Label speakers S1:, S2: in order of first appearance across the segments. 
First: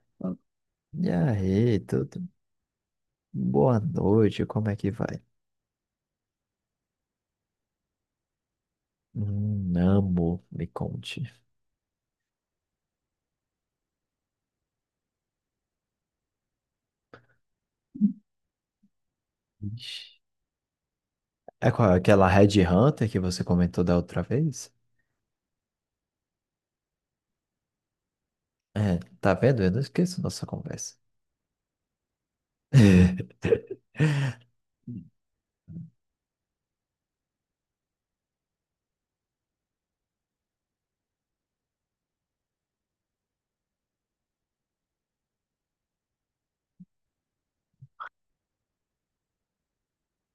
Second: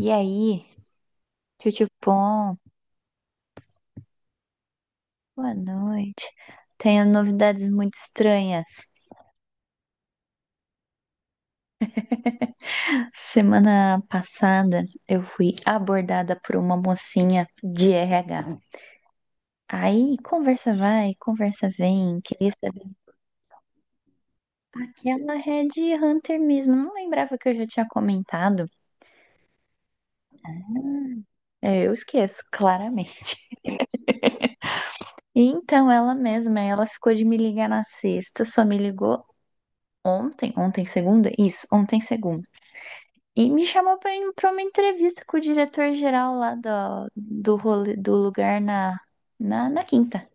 S1: E aí,
S2: E aí, tudo?
S1: Tchutchupom,
S2: Boa noite, como é que vai?
S1: boa noite. Tenho novidades muito estranhas.
S2: Amo, me conte.
S1: Semana passada eu fui abordada por uma mocinha de RH. Aí
S2: Ixi.
S1: conversa vai, conversa
S2: É qual-
S1: vem,
S2: aquela
S1: queria
S2: Red
S1: saber
S2: Hunter que você comentou da outra vez?
S1: que ela é de Hunter mesmo. Não lembrava que eu já tinha comentado.
S2: É, tá vendo? Eu não esqueço nossa conversa.
S1: É, eu esqueço, claramente. Então ela mesma, ela ficou de me ligar na sexta, só me ligou ontem, ontem segunda? Isso, ontem segunda. E me chamou pra ir pra uma entrevista com o diretor-geral lá do lugar na quinta.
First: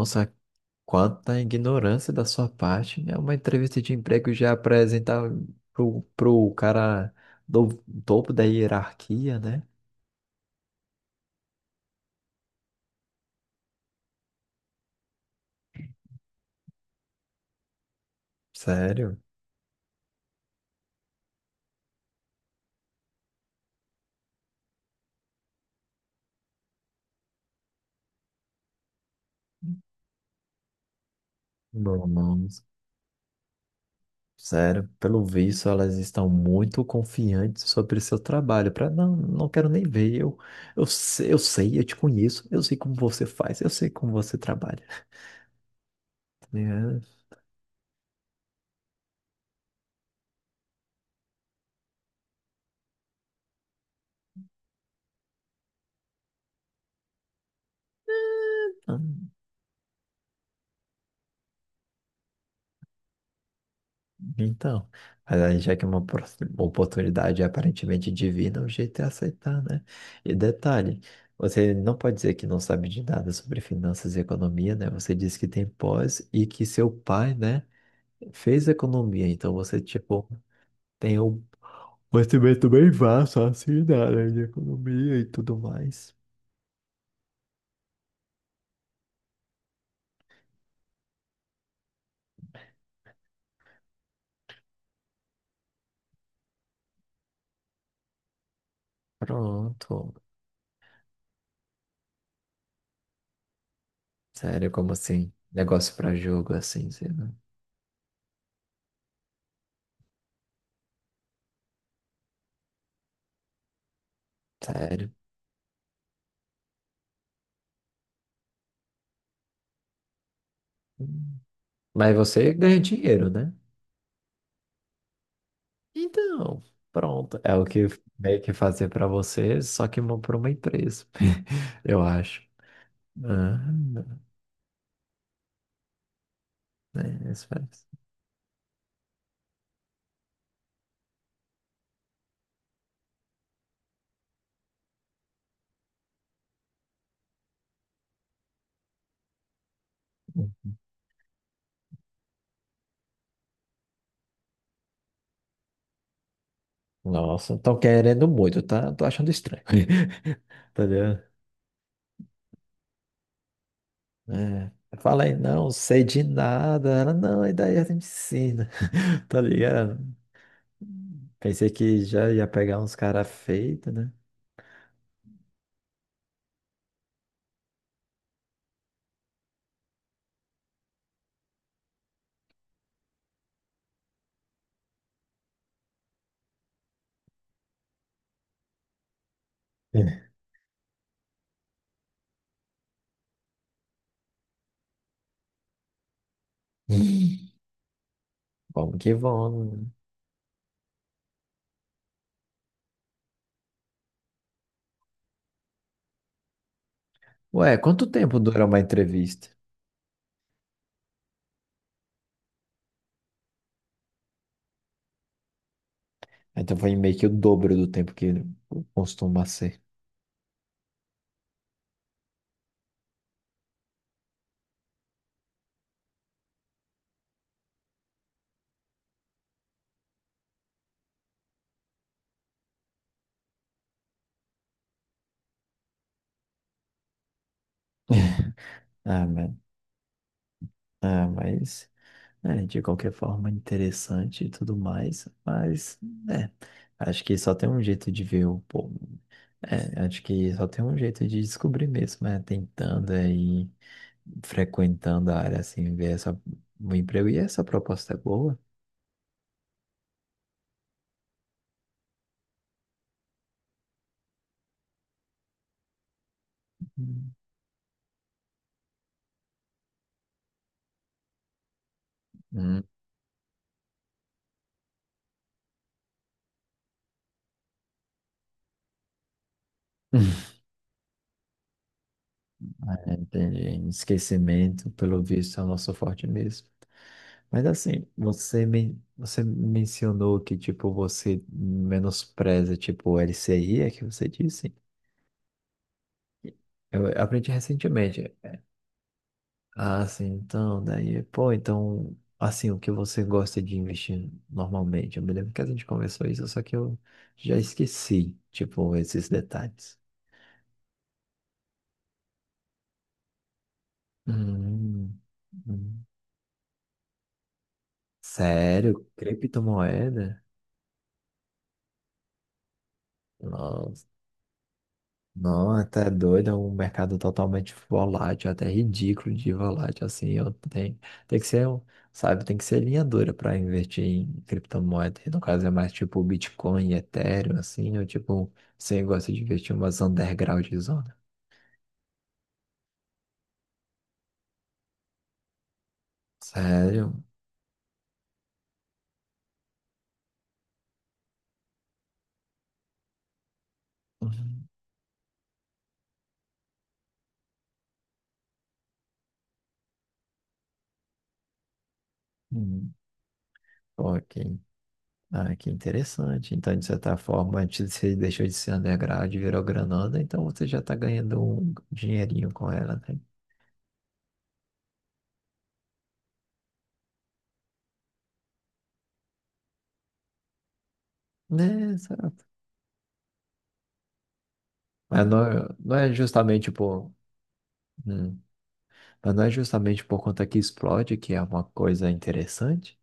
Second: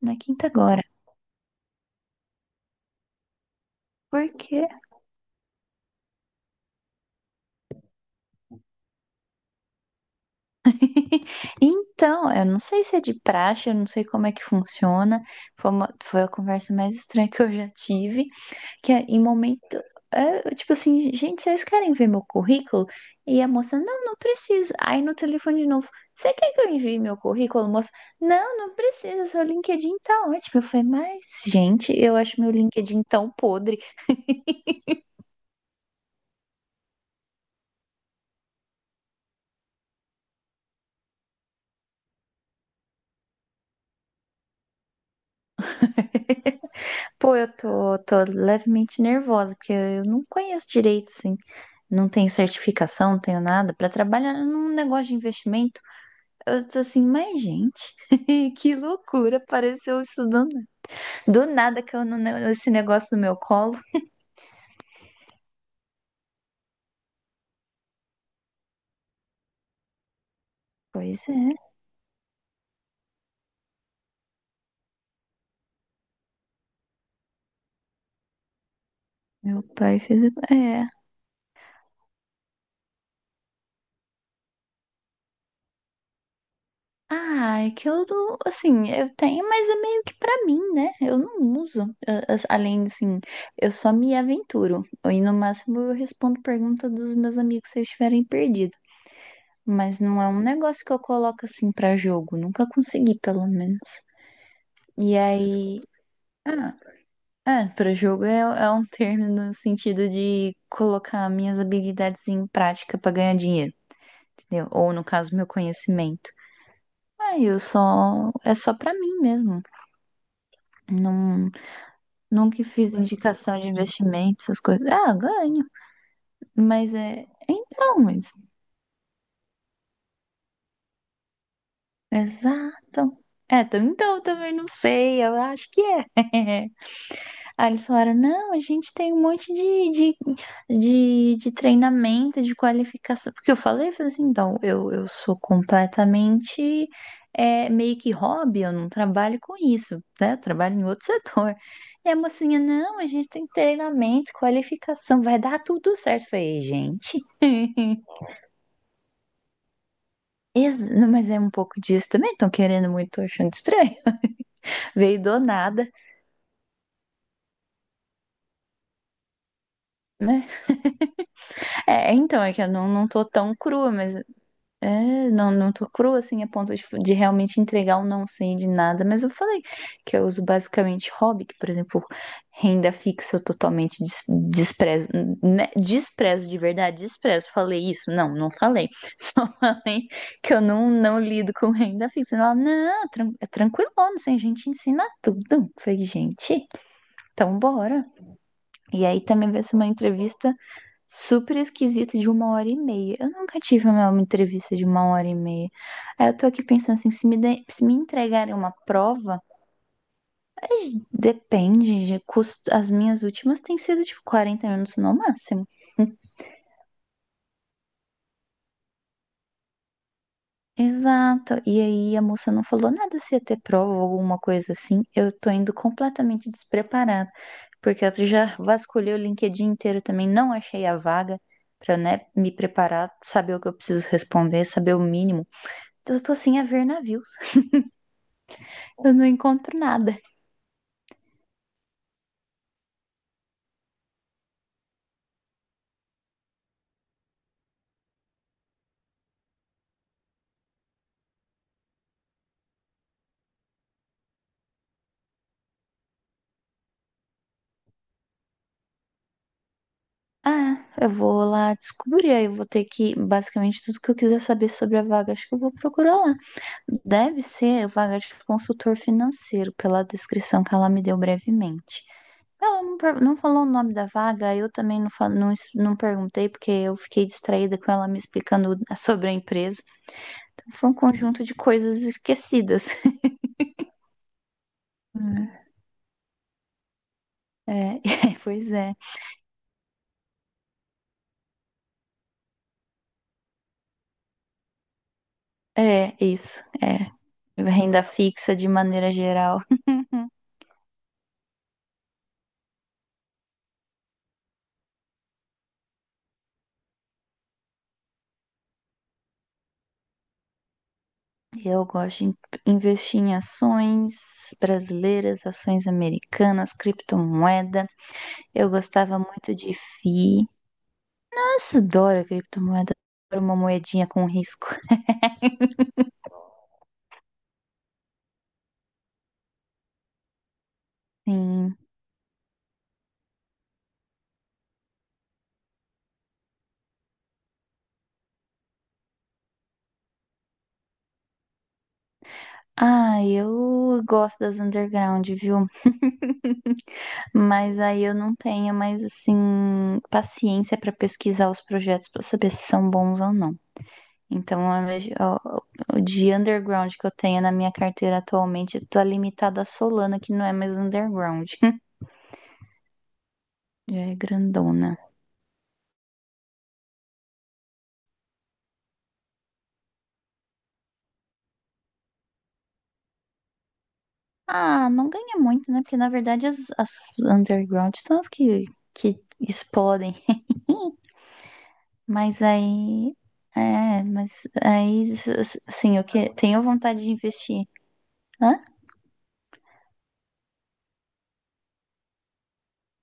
S1: Na quinta agora.
S2: quanta ignorância da sua parte. É uma entrevista de emprego já
S1: Porque
S2: apresentar pro cara do topo da hierarquia, né?
S1: Então, eu não sei se é de praxe, eu não sei como é que funciona. Foi a conversa mais estranha que eu já tive. Que é,
S2: Sério?
S1: em momento, é, eu, tipo assim, gente, vocês querem ver meu currículo? E a moça, não, não precisa. Aí no telefone de novo, você quer que eu envie meu currículo, moça? Não, não precisa, seu LinkedIn tá ótimo. Eu falei, mas, gente,
S2: Bom,
S1: eu acho
S2: não.
S1: meu LinkedIn tão podre.
S2: Sério, pelo visto, elas estão muito confiantes sobre seu trabalho. Para não quero nem ver. Eu sei, eu te conheço, eu sei como você faz, eu sei como você trabalha. Tá.
S1: Pô, eu tô levemente nervosa, porque eu não conheço direito, assim. Não tenho certificação, não tenho nada para trabalhar num negócio de investimento. Eu tô assim, mas gente, que
S2: Ah,
S1: loucura, apareceu isso do nada que eu não esse negócio no meu colo.
S2: então, mas aí já que é uma oportunidade aparentemente divina, o jeito é aceitar, né? E detalhe,
S1: Pois é,
S2: você não pode dizer que não sabe de nada sobre finanças e economia, né? Você disse que tem pós e que seu pai, né, fez economia. Então
S1: meu
S2: você,
S1: pai
S2: tipo,
S1: fez, é.
S2: tem o, mas também, também vasto assim, na área de economia e tudo mais.
S1: Ah, é que eu, não- assim, eu tenho, mas é meio que pra mim, né? Eu não uso. A- Além, assim, eu só me aventuro. E no máximo eu respondo pergunta dos meus amigos se eles estiverem perdidos. Mas
S2: Pronto.
S1: não é um negócio que eu coloco assim pra jogo. Nunca consegui, pelo menos.
S2: Sério, como
S1: E
S2: assim?
S1: aí.
S2: Negócio pra jogo
S1: Ah,
S2: assim, sei lá.
S1: é, pra jogo é, é um termo no sentido de colocar minhas habilidades em prática pra ganhar dinheiro, entendeu? Ou no
S2: Sério.
S1: caso, meu conhecimento. Ah, eu só. É só pra mim mesmo.
S2: Hum.
S1: Não,
S2: Mas você
S1: nunca
S2: ganha
S1: fiz
S2: dinheiro, né?
S1: indicação de investimento, essas coisas. Ah, ganho.
S2: Então,
S1: Mas é.
S2: pronto. É o que
S1: Então, mas
S2: meio que fazer pra você, só que mão pra uma empresa. Eu acho.
S1: exato. É, tam- então
S2: Ah,
S1: eu também não sei, eu acho que é.
S2: é, isso
S1: Aí eles
S2: parece.
S1: falaram, não, a gente tem um monte de treinamento, de qualificação. Porque eu falei assim, então, eu sou completamente é, meio que hobby, eu não trabalho com isso, né? Eu trabalho em outro setor. E a mocinha, não, a gente tem treinamento, qualificação, vai dar tudo certo. Eu falei, gente,
S2: Nossa, estão querendo muito, tá? Tô achando estranho.
S1: ex-
S2: Entendeu?
S1: mas é um pouco disso também, estão querendo muito, tô achando estranho.
S2: É. Eu
S1: Veio
S2: falei,
S1: do
S2: não
S1: nada,
S2: sei de nada. Ela, não, e daí ela me ensina, tá ligado?
S1: né?
S2: Pensei que
S1: É, é,
S2: já
S1: então,
S2: ia
S1: é que eu
S2: pegar
S1: não,
S2: uns
S1: não tô
S2: caras
S1: tão crua,
S2: feitos, né?
S1: mas é, não, não tô crua assim a ponto de realmente entregar um não sei de nada, mas eu falei que eu uso basicamente hobby, que, por exemplo, renda fixa eu totalmente des- desprezo, né? Desprezo de verdade, desprezo. Falei isso? Não, não falei. Falei
S2: É.
S1: que eu não, não lido com renda fixa. Ela, não, é tranquilo, assim, a gente ensina tudo. Eu falei, gente, então bora.
S2: Vamos
S1: E
S2: que
S1: aí também vai
S2: vamos,
S1: ser
S2: né?
S1: uma entrevista super esquisita de uma hora e meia. Eu nunca tive uma entrevista de uma hora e meia. Aí eu tô aqui pensando assim, se me, de-
S2: Ué,
S1: se me
S2: quanto tempo
S1: entregarem
S2: dura
S1: uma
S2: uma
S1: prova,
S2: entrevista?
S1: mas depende de custo. As minhas últimas têm sido tipo 40 minutos no máximo.
S2: Então foi meio que o dobro do tempo que costuma ser.
S1: Exato. E aí a moça não falou nada se ia ter prova ou alguma coisa assim. Eu tô indo completamente despreparada, porque eu já vasculhei o LinkedIn inteiro também, não achei a vaga pra, né, me preparar, saber o que eu preciso responder, saber o mínimo. Eu tô sem a ver navios. Eu não
S2: Ah, mas,
S1: encontro nada.
S2: ah, mas é, de qualquer forma interessante e tudo mais, mas é, acho que só tem um jeito de ver o, povo. É, acho que só tem um jeito de descobrir mesmo, é tentando aí, frequentando a área assim, ver essa, o emprego. E essa proposta é boa?
S1: Ah, eu vou lá descobrir. Aí eu vou ter que, basicamente, tudo que eu quiser saber sobre a vaga, acho que eu vou procurar lá.
S2: Hum.
S1: Deve ser vaga de consultor financeiro, pela descrição que ela me deu brevemente. Ela não, per- não falou o nome da vaga, eu também não, fal- não, es- não perguntei, porque eu fiquei distraída com ela me explicando sobre a empresa. Então, foi um conjunto de coisas
S2: Hum.
S1: esquecidas.
S2: É, entendi. Esquecimento, pelo visto, é o nosso forte mesmo. Mas
S1: É,
S2: assim,
S1: é,
S2: você,
S1: pois é.
S2: men você mencionou que, tipo, você menospreza, tipo, o LCI, é que você disse?
S1: É, isso.
S2: Eu
S1: É,
S2: aprendi
S1: renda
S2: recentemente.
S1: fixa de maneira geral.
S2: Ah, sim, então, daí, pô, então, assim, o que você gosta de investir normalmente? Eu me lembro que a gente conversou isso, só que eu já esqueci, tipo, esses detalhes.
S1: Eu gosto de investir em ações
S2: Hum,
S1: brasileiras, ações
S2: hum.
S1: americanas, criptomoeda. Eu
S2: Sério?
S1: gostava muito de
S2: Criptomoeda?
S1: FI. Nossa, adoro criptomoeda. Adoro uma
S2: Nossa.
S1: moedinha com risco.
S2: Não, tá doido, é um mercado totalmente volátil, até ridículo de volátil, assim, eu tenho, tem que ser,
S1: Sim.
S2: um- sabe, tem que ser linha dura para investir em criptomoeda, e no caso é mais tipo Bitcoin, Ethereum, assim, ou tipo, você gosta de investir em umas underground zona.
S1: Ah, eu gosto das underground, viu?
S2: Sério?
S1: Mas aí eu não tenho mais, assim, paciência para pesquisar os projetos para saber se são bons ou não.
S2: Uhum.
S1: Então, a minha- ó, o de underground que eu tenho na minha carteira atualmente tá limitado à Solana, que não é mais underground.
S2: Hum,
S1: Já é
S2: pô, que,
S1: grandona.
S2: ah, que interessante, então de certa forma, antes você deixou de ser underground e virou granada, então você já tá ganhando um dinheirinho com ela, né?
S1: Ah, não ganha muito, né? Porque na verdade as underground são as que explodem.
S2: Né,
S1: Mas aí. É, mas aí.
S2: mas não
S1: Assim, eu
S2: é
S1: que, tenho
S2: justamente
S1: vontade de
S2: por.
S1: investir.
S2: Hum,
S1: Hã?
S2: mas não é justamente por conta que explode, que é uma coisa interessante.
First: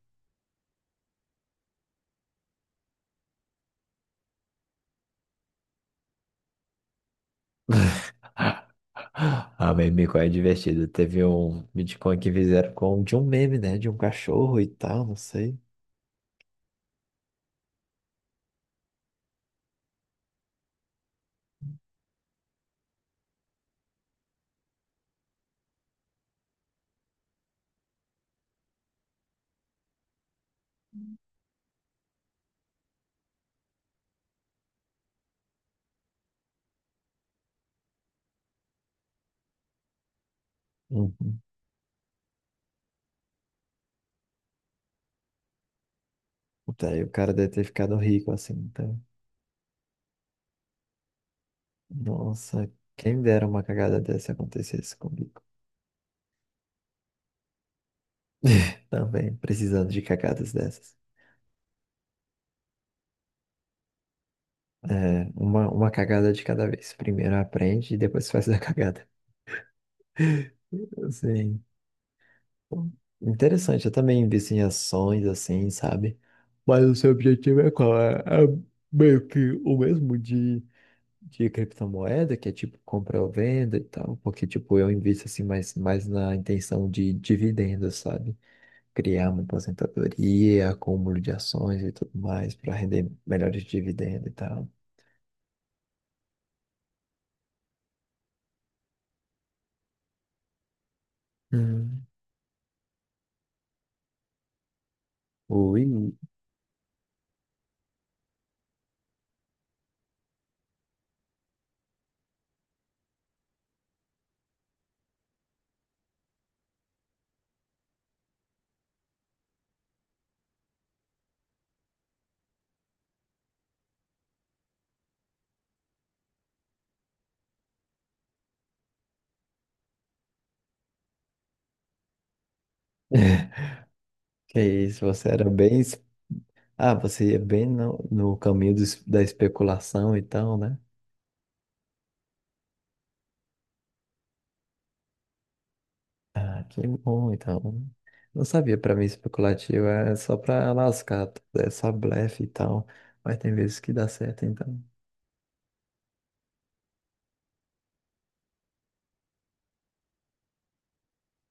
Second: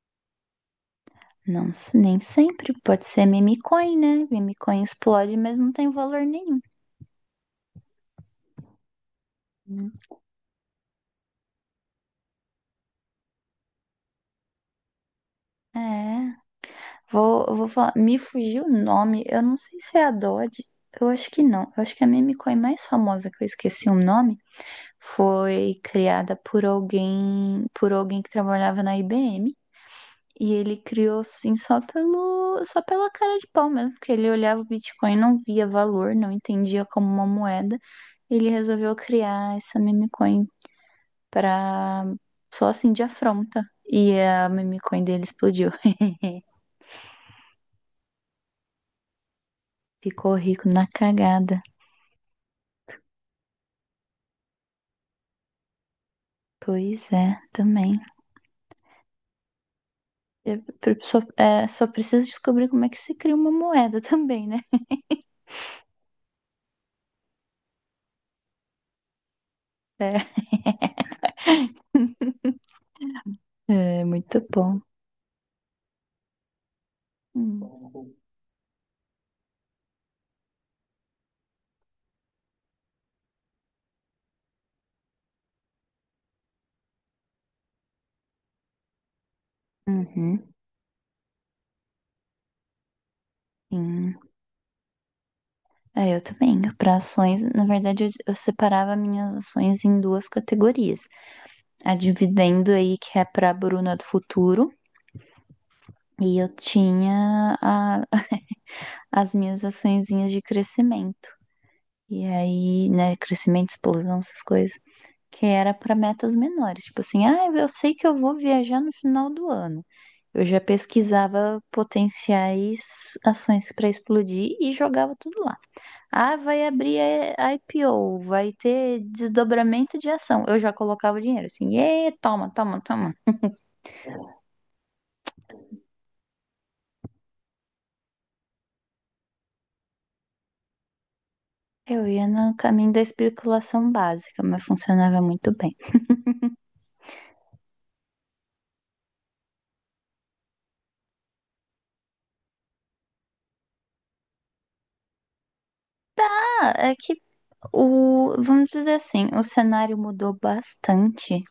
S1: Não, s- nem sempre. Pode ser meme coin, né? Meme coin explode, mas não tem valor nenhum.
S2: Ah,
S1: Hum.
S2: meme é divertido. Teve um Bitcoin que fizeram com de um meme, né? De um cachorro e tal, não sei.
S1: É. Vou, eu vou falar, me fugiu o nome, eu não sei se é a Dodge, eu acho que não. Eu acho que a meme coin mais famosa que eu esqueci o nome foi criada por alguém que trabalhava na IBM. E ele criou assim só pelo, só pela cara de pau mesmo, porque ele olhava o Bitcoin, não via valor, não entendia como uma moeda. Ele resolveu criar essa meme coin
S2: Uhum.
S1: pra só assim de afronta. E a meme coin dele explodiu.
S2: Daí o cara deve ter ficado rico assim. Então,
S1: Ficou rico na cagada.
S2: nossa, quem dera uma cagada dessa acontecesse comigo.
S1: Pois é, também.
S2: Também, precisando de cagadas
S1: Eu
S2: dessas.
S1: pre- só, é, só preciso descobrir como é que se cria uma moeda também, né?
S2: É, uma cagada de cada vez. Primeiro aprende e depois faz a cagada.
S1: É,
S2: Sim. Hum, interessante, eu
S1: é
S2: também
S1: muito
S2: invisto em
S1: bom.
S2: ações assim, sabe? Mas o seu objetivo é qual?
S1: Hum.
S2: É meio que o mesmo de criptomoeda, que é tipo compra ou venda e tal, porque tipo eu invisto assim mais, mais na intenção de dividendos, sabe? Criar uma
S1: Uhum.
S2: aposentadoria, acúmulo de ações e tudo mais para render melhores
S1: Sim.
S2: dividendos e tal.
S1: É, eu também. Para ações, na verdade, eu separava minhas ações em duas categorias. A
S2: Hum.
S1: dividendo aí, que é para a Bruna do futuro,
S2: Ui,
S1: e eu tinha a- as minhas açõezinhas de crescimento. E aí, né, crescimento, explosão, essas coisas. Que era para metas menores, tipo assim, ah, eu sei que eu vou viajar no final do ano. Eu já pesquisava potenciais ações para explodir e jogava tudo lá. Ah, vai abrir a IPO, vai ter desdobramento de ação. Eu já colocava o dinheiro assim, e toma, toma, toma.
S2: que isso, você era bem. Es- ah, você ia bem no, no caminho do es- da especulação e tal, né?
S1: Eu ia no caminho da especulação básica, mas funcionava muito bem.
S2: Ah, que bom, então. Não sabia, pra mim especulativo é só pra lascar, é só blefe e tal. Mas tem vezes que dá certo, então.
S1: Ah, é que o, vamos dizer assim, o cenário mudou bastante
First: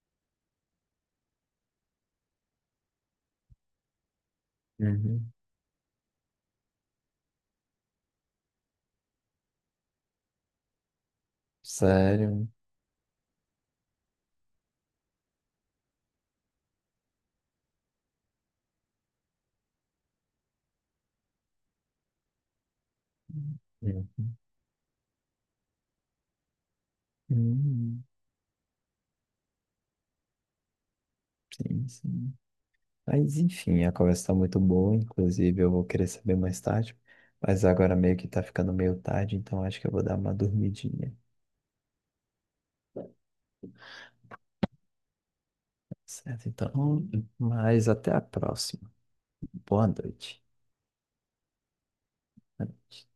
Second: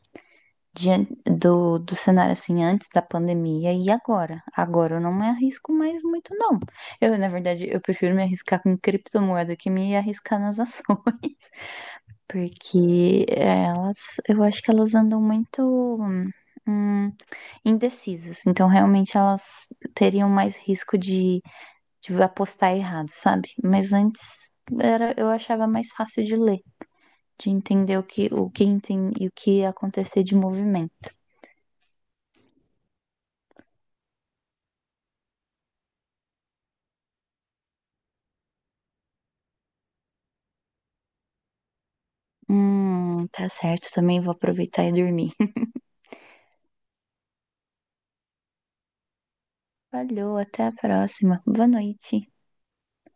S1: diante do cenário assim antes da pandemia e agora. Agora eu não me
S2: Uhum.
S1: arrisco mais muito, não. Eu, na verdade, eu prefiro me arriscar com criptomoeda que me arriscar nas ações,
S2: Sério.
S1: porque elas, eu acho que elas andam muito hum, indecisas. Então, realmente, elas teriam mais risco de apostar errado, sabe? Mas
S2: Uhum.
S1: antes era, eu achava mais fácil de ler, de entender
S2: Hum,
S1: o que entende, e o que ia acontecer de movimento.
S2: sim. Mas enfim, a conversa tá muito boa, inclusive eu vou querer saber mais tarde. Mas agora meio que tá ficando meio tarde, então acho que eu vou dar uma dormidinha.
S1: Tá certo. Também vou aproveitar e dormir.
S2: Certo, então. Mas até a próxima. Boa
S1: Valeu,
S2: noite.
S1: até a próxima. Boa noite.
S2: Boa noite.